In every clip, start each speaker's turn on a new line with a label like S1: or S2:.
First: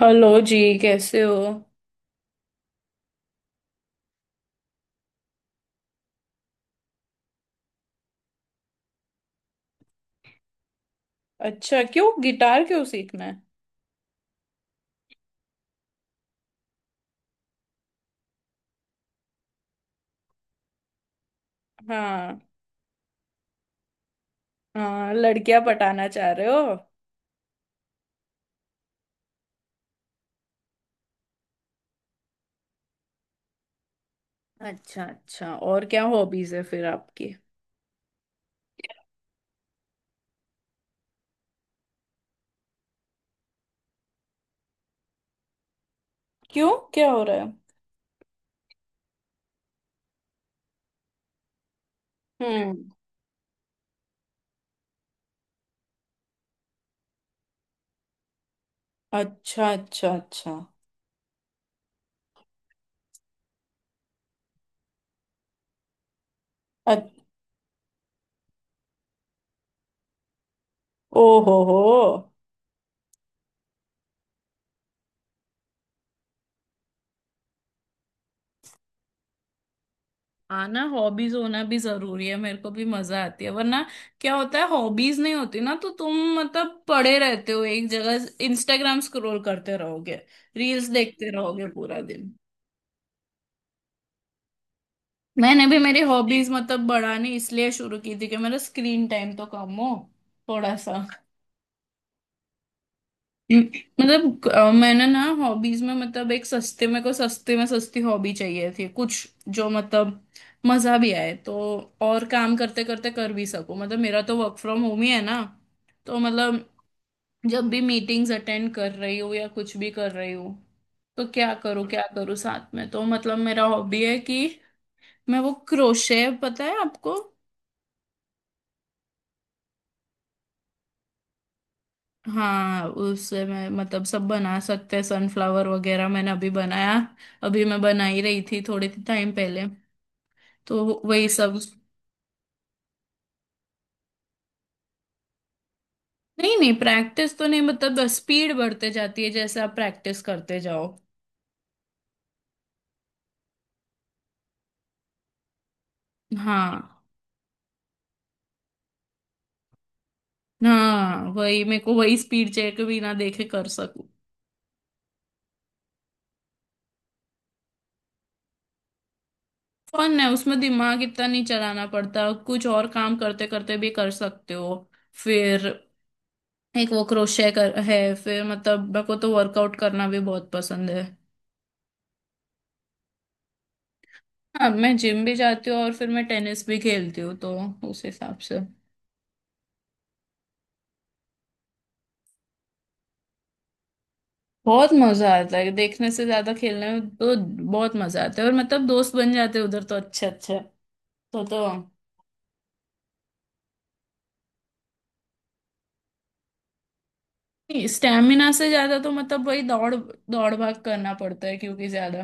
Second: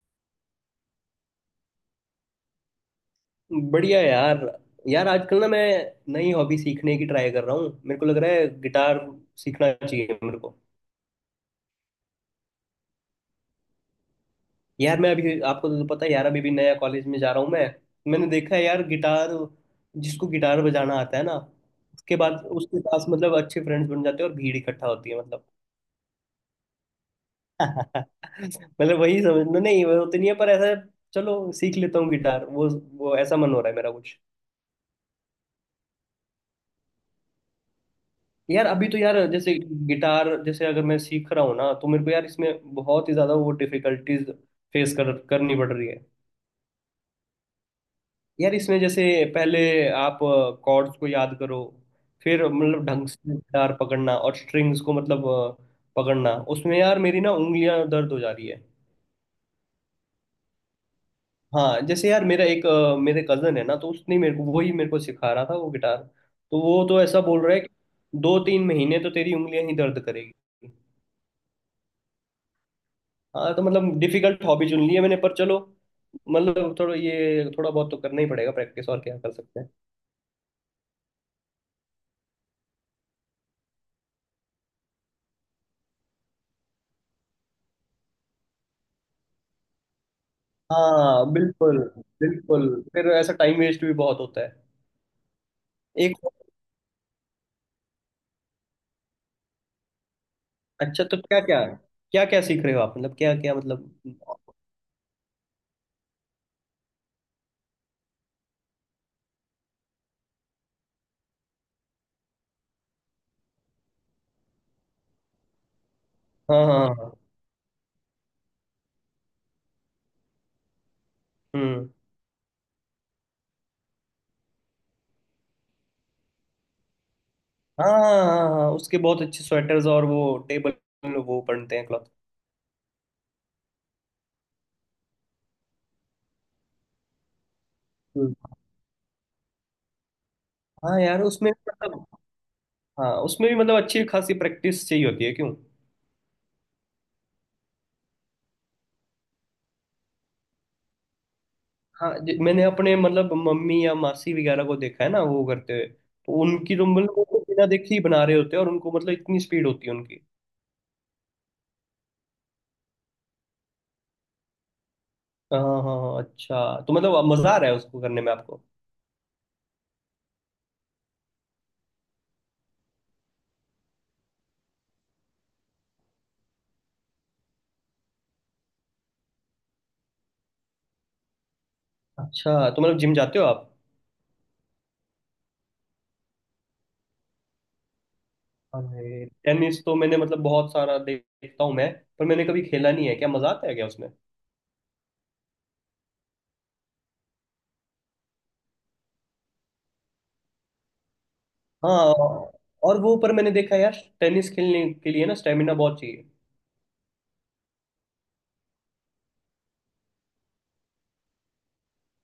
S1: Hello जी। कैसे हो?
S2: बढ़िया यार। यार आजकल ना मैं नई हॉबी सीखने की ट्राई कर रहा हूँ। मेरे को लग रहा है गिटार सीखना चाहिए मेरे को।
S1: अच्छा, क्यों गिटार क्यों सीखना है?
S2: यार मैं अभी, आपको तो पता है यार, अभी भी नया कॉलेज में जा रहा हूँ मैं। मैंने देखा है यार गिटार, जिसको गिटार बजाना आता है ना, उसके
S1: हाँ।
S2: बाद उसके पास मतलब अच्छे फ्रेंड्स बन जाते हैं और भीड़ इकट्ठा होती
S1: हाँ,
S2: है मतलब।
S1: लड़कियां पटाना चाह रहे हो?
S2: मतलब वही समझ नहीं, वो तो नहीं है पर ऐसा, चलो सीख लेता हूँ गिटार। वो ऐसा मन हो रहा है मेरा कुछ।
S1: अच्छा अच्छा। और क्या हॉबीज है फिर आपकी?
S2: यार अभी तो यार जैसे गिटार, जैसे अगर मैं सीख रहा हूँ ना तो मेरे को यार इसमें बहुत ही ज़्यादा वो डिफिकल्टीज फेस कर करनी पड़ रही है।
S1: क्यों, क्या हो रहा है?
S2: यार इसमें जैसे पहले आप कॉर्ड्स को याद करो, फिर
S1: हम्म।
S2: मतलब ढंग से गिटार पकड़ना और स्ट्रिंग्स को मतलब पकड़ना, उसमें यार मेरी ना उंगलियां दर्द हो जा रही है।
S1: अच्छा अच्छा अच्छा।
S2: हाँ, जैसे यार मेरा मेरे कजन है ना, तो उसने मेरे को वही, मेरे को सिखा रहा था वो गिटार। तो वो तो
S1: अच-
S2: ऐसा बोल रहा है कि 2-3 महीने तो तेरी उंगलियां ही दर्द करेगी।
S1: ओ। हो हो।
S2: हाँ तो मतलब डिफिकल्ट हॉबी चुन ली है मैंने, पर चलो मतलब थोड़ा बहुत तो करना ही पड़ेगा प्रैक्टिस, और क्या कर सकते हैं।
S1: आना हॉबीज होना भी जरूरी है, मेरे को भी मजा आती है, वरना क्या होता है, हॉबीज नहीं होती ना तो तुम मतलब पड़े रहते हो एक जगह, इंस्टाग्राम स्क्रॉल करते रहोगे, रील्स देखते
S2: हाँ
S1: रहोगे
S2: बिल्कुल।
S1: पूरा दिन।
S2: बिल्कुल फिर ऐसा टाइम वेस्ट भी बहुत होता है।
S1: मैंने भी मेरी
S2: एक
S1: हॉबीज मतलब बढ़ानी इसलिए शुरू की थी कि मेरा स्क्रीन टाइम तो कम हो थोड़ा
S2: अच्छा
S1: सा।
S2: तो क्या क्या सीख रहे हो आप, मतलब क्या क्या,
S1: हम्म,
S2: मतलब।
S1: मतलब मैंने ना हॉबीज में मतलब एक सस्ते में को सस्ते में सस्ती हॉबी चाहिए थी कुछ, जो मतलब मजा भी आए, तो और काम करते करते कर भी सकूं, मतलब मेरा तो वर्क फ्रॉम होम ही है ना। तो मतलब
S2: हाँ हाँ हाँ।
S1: जब भी मीटिंग्स अटेंड कर रही हूँ या कुछ भी कर रही हूँ तो
S2: हम्म।
S1: क्या करूँ साथ में, तो मतलब मेरा हॉबी है कि मैं वो क्रोशे, पता है आपको?
S2: हाँ हाँ हाँ हाँ, हाँ, उसके बहुत अच्छे स्वेटर्स और वो टेबल वो बनते हैं क्लॉथ।
S1: हाँ, उससे मैं मतलब सब बना सकते हैं, सनफ्लावर वगैरह मैंने अभी बनाया। अभी मैं बना ही रही थी थोड़े टाइम पहले, तो
S2: हाँ यार
S1: वही
S2: उसमें
S1: सब।
S2: मतलब, हाँ उसमें भी मतलब अच्छी खासी प्रैक्टिस चाहिए होती है क्यों।
S1: नहीं नहीं, प्रैक्टिस तो नहीं, मतलब स्पीड बढ़ते जाती है जैसे आप प्रैक्टिस करते जाओ।
S2: हाँ, मैंने अपने मतलब मम्मी या मासी वगैरह को देखा है ना, वो करते हुए तो उनकी
S1: हाँ।
S2: तो मतलब वो तो बिना देखे ही बना रहे होते हैं, और उनको मतलब इतनी स्पीड होती है उनकी।
S1: हाँ वही, मेरे को वही स्पीड चेक बिना देखे कर सकूं।
S2: हाँ हाँ हाँ। अच्छा तो मतलब अब मजा आ रहा है उसको करने में आपको।
S1: फन है उसमें, दिमाग इतना नहीं चलाना पड़ता, कुछ और काम करते करते भी कर सकते हो। फिर एक वो क्रोशे कर है, फिर मतलब मेरे को तो वर्कआउट करना भी बहुत पसंद है।
S2: अच्छा तो मतलब जिम जाते हो आप।
S1: हाँ, मैं जिम भी जाती हूँ और फिर मैं टेनिस भी खेलती हूँ, तो उस हिसाब से।
S2: अरे, टेनिस तो मैंने मतलब बहुत सारा देखता हूँ मैं, पर मैंने कभी खेला नहीं है, क्या मजा आता है क्या उसमें।
S1: बहुत मजा आता है, देखने से ज्यादा खेलने में तो बहुत मजा आता है, और मतलब दोस्त बन जाते हैं उधर तो अच्छे अच्छे। तो।
S2: हाँ, और वो, पर मैंने देखा है यार टेनिस खेलने के लिए ना स्टेमिना बहुत चाहिए।
S1: स्टेमिना से ज्यादा तो मतलब वही दौड़ दौड़ भाग करना पड़ता है, क्योंकि ज्यादा।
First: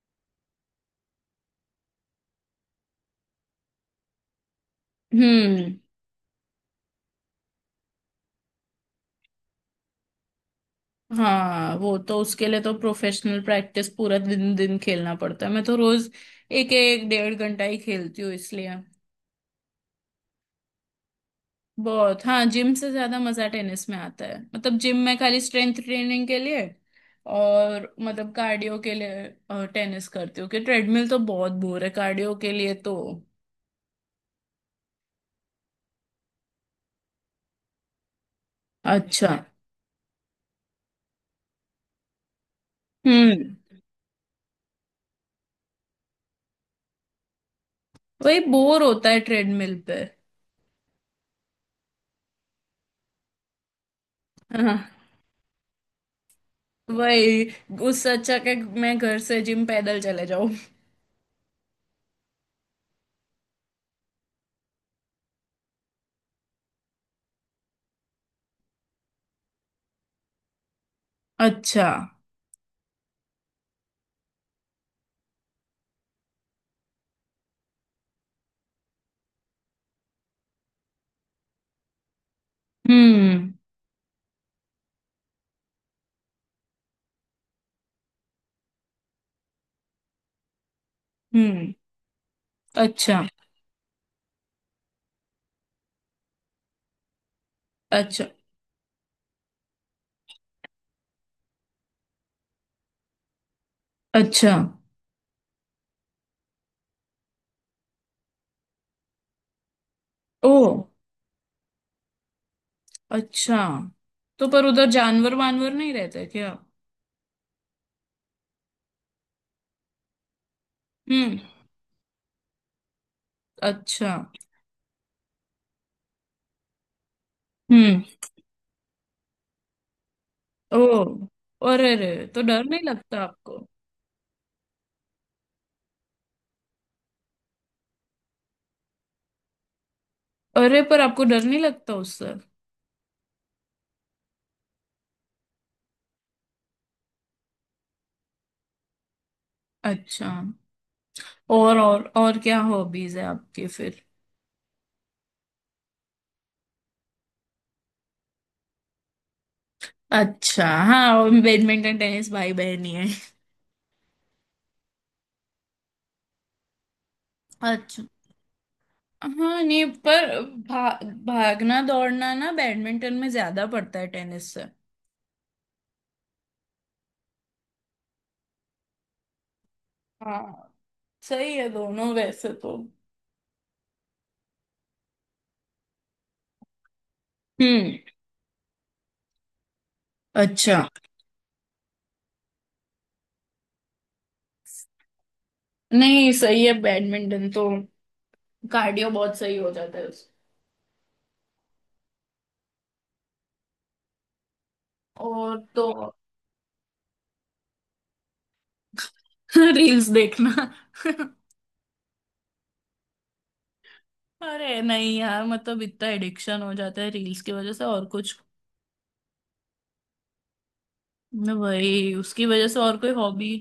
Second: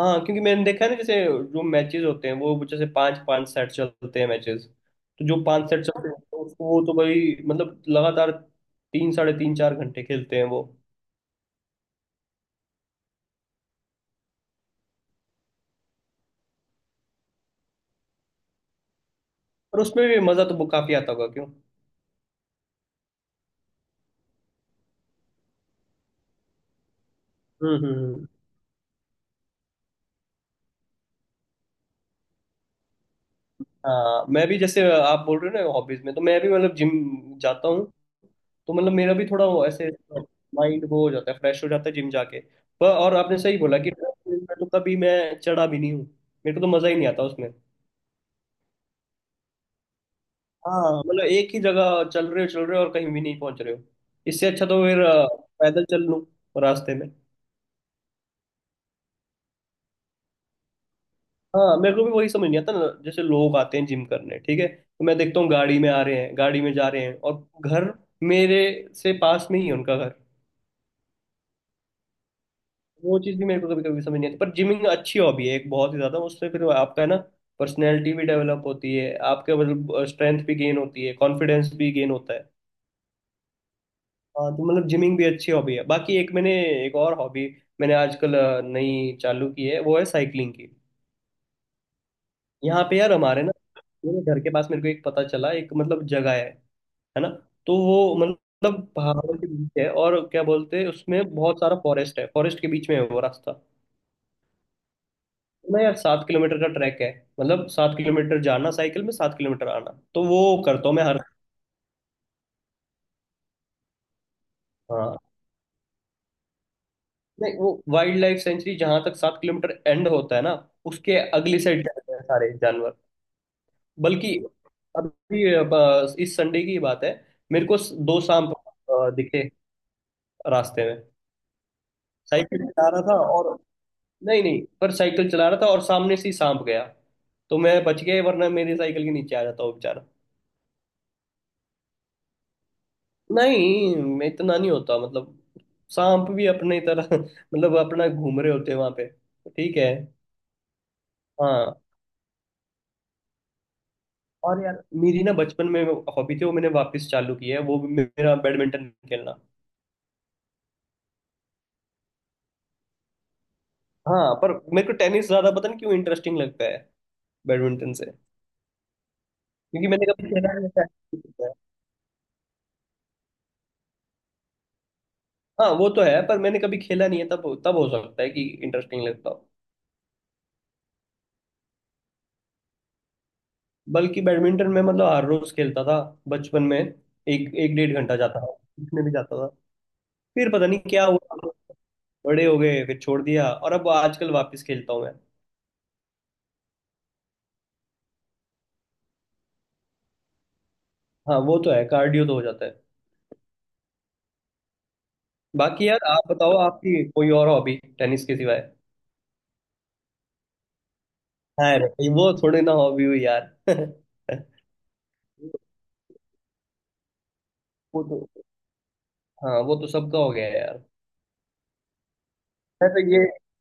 S2: हाँ, क्योंकि मैंने देखा है ना, जैसे जो मैचेस होते हैं वो जैसे पांच पांच सेट चलते हैं मैचेस। तो जो पांच
S1: हम्म।
S2: सेट चलते हैं तो उसको वो तो भाई मतलब लगातार तीन साढ़े तीन चार घंटे खेलते हैं वो।
S1: हाँ, वो तो उसके लिए तो प्रोफेशनल प्रैक्टिस पूरा दिन दिन खेलना पड़ता है, मैं तो रोज एक एक डेढ़ घंटा ही खेलती हूँ इसलिए।
S2: और उसमें भी मजा तो काफी आता होगा क्यों।
S1: बहुत। हाँ, जिम से ज्यादा मजा टेनिस में आता है, मतलब जिम में खाली स्ट्रेंथ ट्रेनिंग के लिए
S2: हम्म,
S1: और
S2: हम्म,
S1: मतलब कार्डियो के लिए टेनिस करती हूँ, कि ट्रेडमिल तो बहुत बोर है कार्डियो के लिए तो।
S2: हाँ, मैं भी जैसे आप बोल रहे हो ना हॉबीज में, तो मैं भी मतलब जिम जाता हूँ। तो मतलब मेरा भी
S1: अच्छा।
S2: थोड़ा वो ऐसे माइंड वो हो जाता है, फ्रेश हो जाता है जिम जाके। पर, और आपने
S1: हम्म।
S2: सही बोला कि treadmill में तो कभी मैं चढ़ा भी नहीं हूँ, मेरे को तो मजा ही नहीं आता उसमें।
S1: वही बोर होता है ट्रेडमिल पे।
S2: हाँ, मतलब एक ही जगह चल रहे हो और कहीं भी नहीं पहुंच रहे हो। इससे अच्छा
S1: हाँ
S2: तो फिर पैदल चल लूँ रास्ते में।
S1: वही, उससे अच्छा कि मैं घर से जिम पैदल चले जाऊं।
S2: हाँ, मेरे को भी वही समझ नहीं आता ना, जैसे लोग आते हैं जिम करने, ठीक है तो मैं देखता हूँ गाड़ी में आ रहे हैं, गाड़ी में जा रहे हैं और घर मेरे से पास में ही है उनका घर।
S1: अच्छा।
S2: वो चीज़ भी मेरे को कभी कभी समझ नहीं आती, पर जिमिंग अच्छी हॉबी है एक, बहुत ही ज़्यादा उससे फिर आपका है ना, पर्सनैलिटी भी डेवलप होती है आपके, मतलब स्ट्रेंथ भी गेन होती है, कॉन्फिडेंस भी गेन होता है।
S1: हम्म।
S2: हाँ तो मतलब जिमिंग भी अच्छी हॉबी है। बाकी एक और हॉबी मैंने आजकल नई चालू की है, वो है साइकिलिंग की।
S1: हम्म।
S2: यहाँ पे यार
S1: अच्छा
S2: हमारे ना, मेरे घर के पास, मेरे को एक पता चला एक मतलब जगह है ना। तो वो
S1: अच्छा
S2: मतलब पहाड़ों के बीच है, और क्या बोलते हैं उसमें बहुत सारा फॉरेस्ट है, फॉरेस्ट के बीच में है वो रास्ता।
S1: अच्छा।
S2: तो ना यार 7 किलोमीटर का ट्रैक है। मतलब 7 किलोमीटर जाना साइकिल में, 7 किलोमीटर आना, तो वो
S1: ओ
S2: करता हूँ मैं हर।
S1: अच्छा। तो पर उधर
S2: हाँ,
S1: जानवर वानवर नहीं रहते क्या?
S2: नहीं, वो वाइल्ड लाइफ सेंचुरी जहां तक 7 किलोमीटर एंड होता है ना, उसके
S1: हम्म।
S2: अगली साइड जाते हैं सारे जानवर।
S1: अच्छा।
S2: बल्कि अभी, अब इस संडे की बात है, मेरे को
S1: हम्म।
S2: दो सांप दिखे
S1: ओ।
S2: रास्ते में,
S1: और अरे, तो डर
S2: साइकिल
S1: नहीं
S2: चला रहा था
S1: लगता आपको?
S2: और, नहीं नहीं, पर साइकिल चला रहा था और सामने से ही सांप गया। तो मैं बच गया, वरना मेरी साइकिल के नीचे आ जाता वो बेचारा।
S1: अरे, पर आपको डर नहीं लगता उससे?
S2: नहीं, मैं इतना नहीं होता मतलब, सांप भी अपने तरह मतलब अपना घूम रहे होते हैं वहां पे, ठीक है।
S1: अच्छा। और
S2: हाँ।
S1: और और क्या हॉबीज है आपकी फिर?
S2: और यार मेरी ना बचपन में हॉबी थी, वो मैंने वापस चालू की है, वो भी मेरा बैडमिंटन खेलना।
S1: अच्छा। हाँ, और बैडमिंटन टेनिस भाई बहन ही है।
S2: हाँ, पर मेरे को टेनिस ज्यादा पता नहीं क्यों इंटरेस्टिंग लगता है बैडमिंटन
S1: अच्छा।
S2: से।
S1: हाँ नहीं,
S2: क्योंकि मैंने कभी
S1: पर
S2: खेला नहीं था।
S1: भागना दौड़ना ना बैडमिंटन में ज्यादा पड़ता है टेनिस से।
S2: हाँ, वो तो है, पर मैंने कभी खेला नहीं है, तब तब हो सकता है कि इंटरेस्टिंग लगता हो।
S1: हाँ, सही है दोनों वैसे तो।
S2: बल्कि बैडमिंटन में मतलब हर रोज खेलता था बचपन में, एक एक डेढ़
S1: हम्म।
S2: घंटा जाता था, इसमें भी जाता था, फिर पता नहीं
S1: अच्छा।
S2: क्या हुआ, बड़े हो गए, फिर छोड़ दिया, और अब आजकल वापस खेलता हूँ मैं।
S1: नहीं, सही है बैडमिंटन तो, कार्डियो बहुत सही हो जाता है उससे।
S2: हाँ वो तो है, कार्डियो तो हो जाता है।
S1: और
S2: बाकी
S1: तो
S2: यार आप बताओ आपकी कोई और हॉबी टेनिस के सिवाय।
S1: रील्स देखना।
S2: हाँ रे, भाई वो थोड़ी ना हॉबी हुई यार।
S1: अरे नहीं यार, मतलब इतना एडिक्शन हो जाता है रील्स की वजह से
S2: वो
S1: और
S2: तो,
S1: कुछ,
S2: हाँ वो तो सबका हो गया है यार।
S1: भाई उसकी वजह से और
S2: वैसे
S1: कोई
S2: ये,
S1: हॉबी।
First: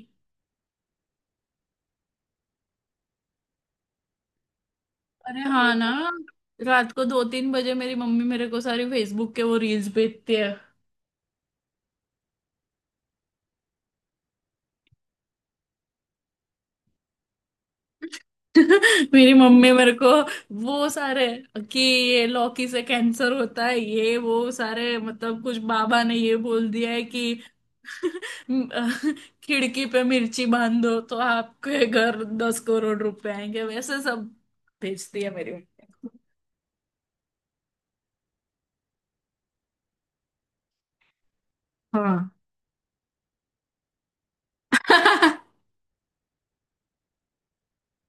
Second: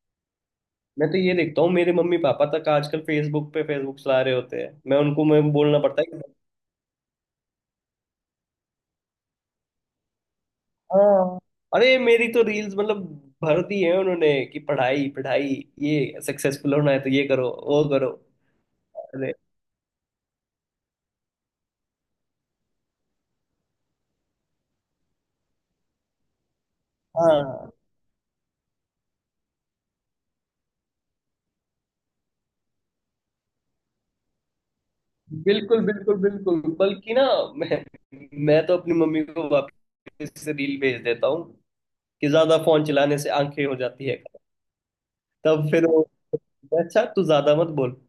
S2: मैं तो ये देखता हूँ मेरे मम्मी पापा तक आजकल फेसबुक पे फेसबुक चला रहे होते हैं,
S1: अरे
S2: मैं
S1: हाँ
S2: बोलना
S1: ना,
S2: पड़ता है कि।
S1: रात को 2-3 बजे मेरी मम्मी मेरे को सारी फेसबुक के वो रील्स भेजती है।
S2: हाँ, अरे मेरी तो रील्स मतलब भर दी है उन्होंने कि पढ़ाई पढ़ाई, ये सक्सेसफुल होना है तो ये करो वो करो।
S1: मेरी
S2: अरे
S1: मम्मी मेरे को वो सारे, कि ये लौकी से कैंसर होता है, ये वो सारे मतलब कुछ बाबा ने ये बोल दिया है कि
S2: हाँ।
S1: खिड़की पे मिर्ची बांध दो तो आपके घर 10 करोड़ रुपए आएंगे, वैसे सब भेजती है मेरी
S2: बिल्कुल
S1: मम्मी।
S2: बिल्कुल बिल्कुल। बल्कि ना, मैं मैं तो अपनी मम्मी को वापस से रील भेज देता हूँ
S1: हाँ।
S2: कि ज्यादा फोन चलाने से आंखें हो जाती है, तब फिर वो, अच्छा तू ज्यादा मत बोल।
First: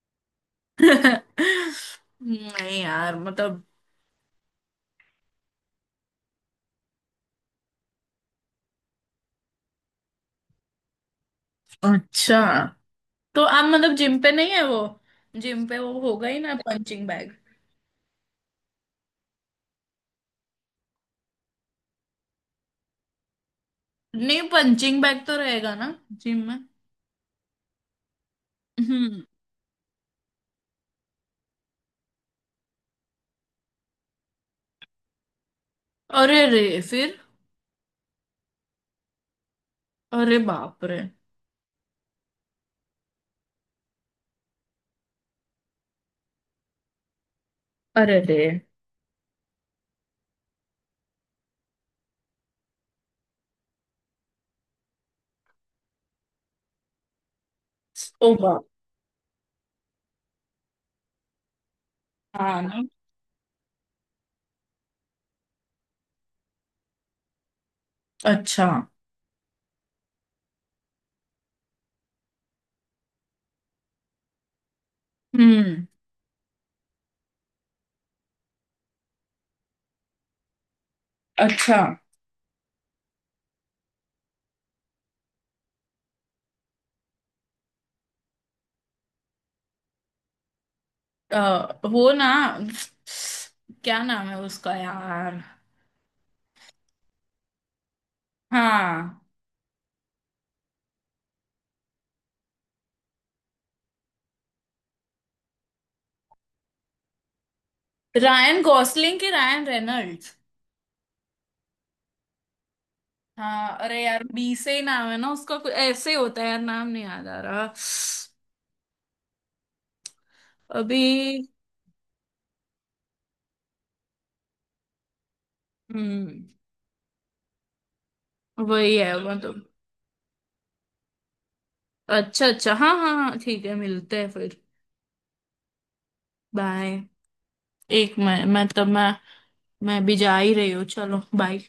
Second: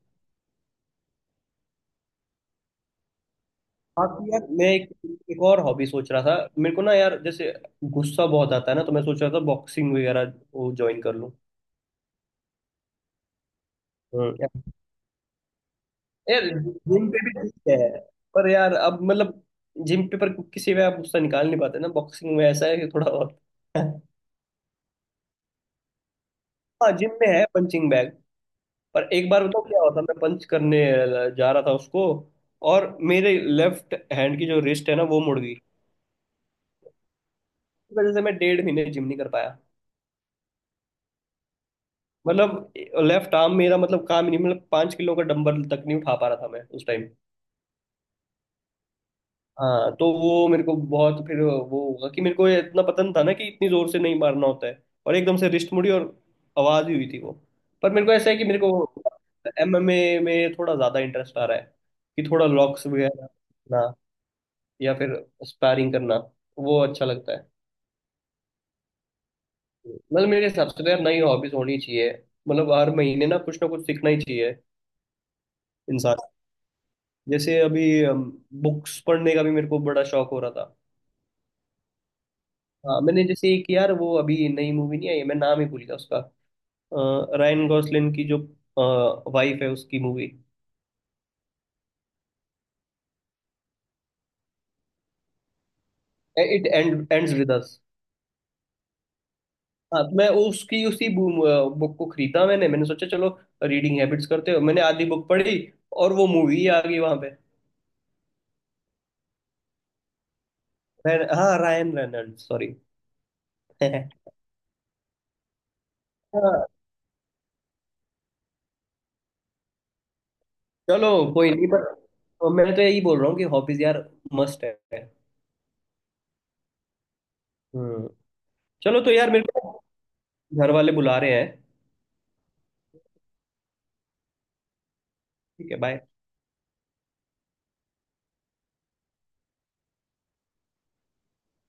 S1: नहीं यार मतलब।
S2: हाँ तो यार मैं एक एक और हॉबी सोच रहा था मेरे को ना यार, जैसे गुस्सा बहुत आता है ना तो मैं सोच रहा था बॉक्सिंग वगैरह वो ज्वाइन कर लूँ।
S1: अच्छा, तो आप मतलब जिम पे नहीं है
S2: हम्म।
S1: वो? जिम पे वो होगा ही
S2: यार
S1: ना, पंचिंग
S2: जिम पे भी
S1: बैग।
S2: ठीक है, पर यार अब मतलब जिम पे, पर किसी में आप गुस्सा निकाल नहीं पाते ना, बॉक्सिंग में ऐसा है कि थोड़ा बहुत।
S1: नहीं, पंचिंग बैग तो रहेगा ना जिम में।
S2: हाँ, जिम में है पंचिंग बैग। पर
S1: हम्म।
S2: एक बार बताओ क्या होता, मैं पंच करने जा रहा था उसको, और मेरे लेफ्ट हैंड की जो रिस्ट है ना, वो मुड़ गई,
S1: अरे रे। फिर?
S2: इस वजह से मैं 1.5 महीने जिम नहीं कर पाया।
S1: अरे बाप रे।
S2: मतलब लेफ्ट आर्म मेरा मतलब काम ही नहीं, मतलब 5 किलो का डंबल तक नहीं उठा पा रहा था मैं उस टाइम।
S1: अरे रे।
S2: हाँ तो वो मेरे को बहुत फिर वो होगा कि मेरे को ये इतना पता नहीं था ना कि इतनी जोर से नहीं मारना होता है, और एकदम से रिस्ट मुड़ी और आवाज ही हुई थी वो। पर मेरे को ऐसा
S1: ओ
S2: है कि मेरे
S1: बाप।
S2: को एमएमए में थोड़ा ज्यादा इंटरेस्ट आ रहा है, कि थोड़ा
S1: हाँ ना।
S2: लॉक्स वगैरह ना, या फिर स्पारिंग करना, वो अच्छा लगता है।
S1: अच्छा।
S2: मतलब मेरे हिसाब से तो यार नई हॉबीज होनी चाहिए, मतलब हर महीने ना कुछ सीखना ही चाहिए।
S1: हम्म।
S2: जैसे अभी बुक्स पढ़ने का भी मेरे को बड़ा शौक हो रहा था।
S1: अच्छा।
S2: हाँ, मैंने जैसे एक यार वो अभी नई मूवी नहीं आई, मैं नाम ही भूल गया उसका, रायन गॉसलिन की जो वाइफ है उसकी मूवी।
S1: वो ना, क्या नाम है उसका यार?
S2: It ends with us.
S1: हाँ,
S2: हाँ तो मैं उसकी उसी बुक को खरीदा, मैंने मैंने सोचा चलो रीडिंग हैबिट्स करते हो, मैंने आधी बुक पढ़ी और वो मूवी आ गई वहां पे।
S1: रायन गॉसलिंग के रायन रेनल्ड्स।
S2: हाँ रायन रेनल्ड सॉरी।
S1: हाँ, अरे यार बी से ही नाम है ना उसका, कुछ ऐसे ही होता है, यार
S2: हाँ,
S1: नाम नहीं याद आ रहा अभी।
S2: चलो कोई नहीं, पर मैं तो यही बोल रहा हूँ कि हॉबीज यार मस्ट है।
S1: हम्म।
S2: हम्म
S1: वही
S2: चलो तो
S1: है
S2: यार मेरे
S1: मतलब।
S2: को घर वाले बुला रहे हैं।
S1: अच्छा अच्छा, हाँ हाँ हाँ, ठीक है, मिलते हैं फिर।
S2: ठीक है बाय।
S1: बाय। एक मैं तब मैं भी जा ही रही हूँ, चलो बाय।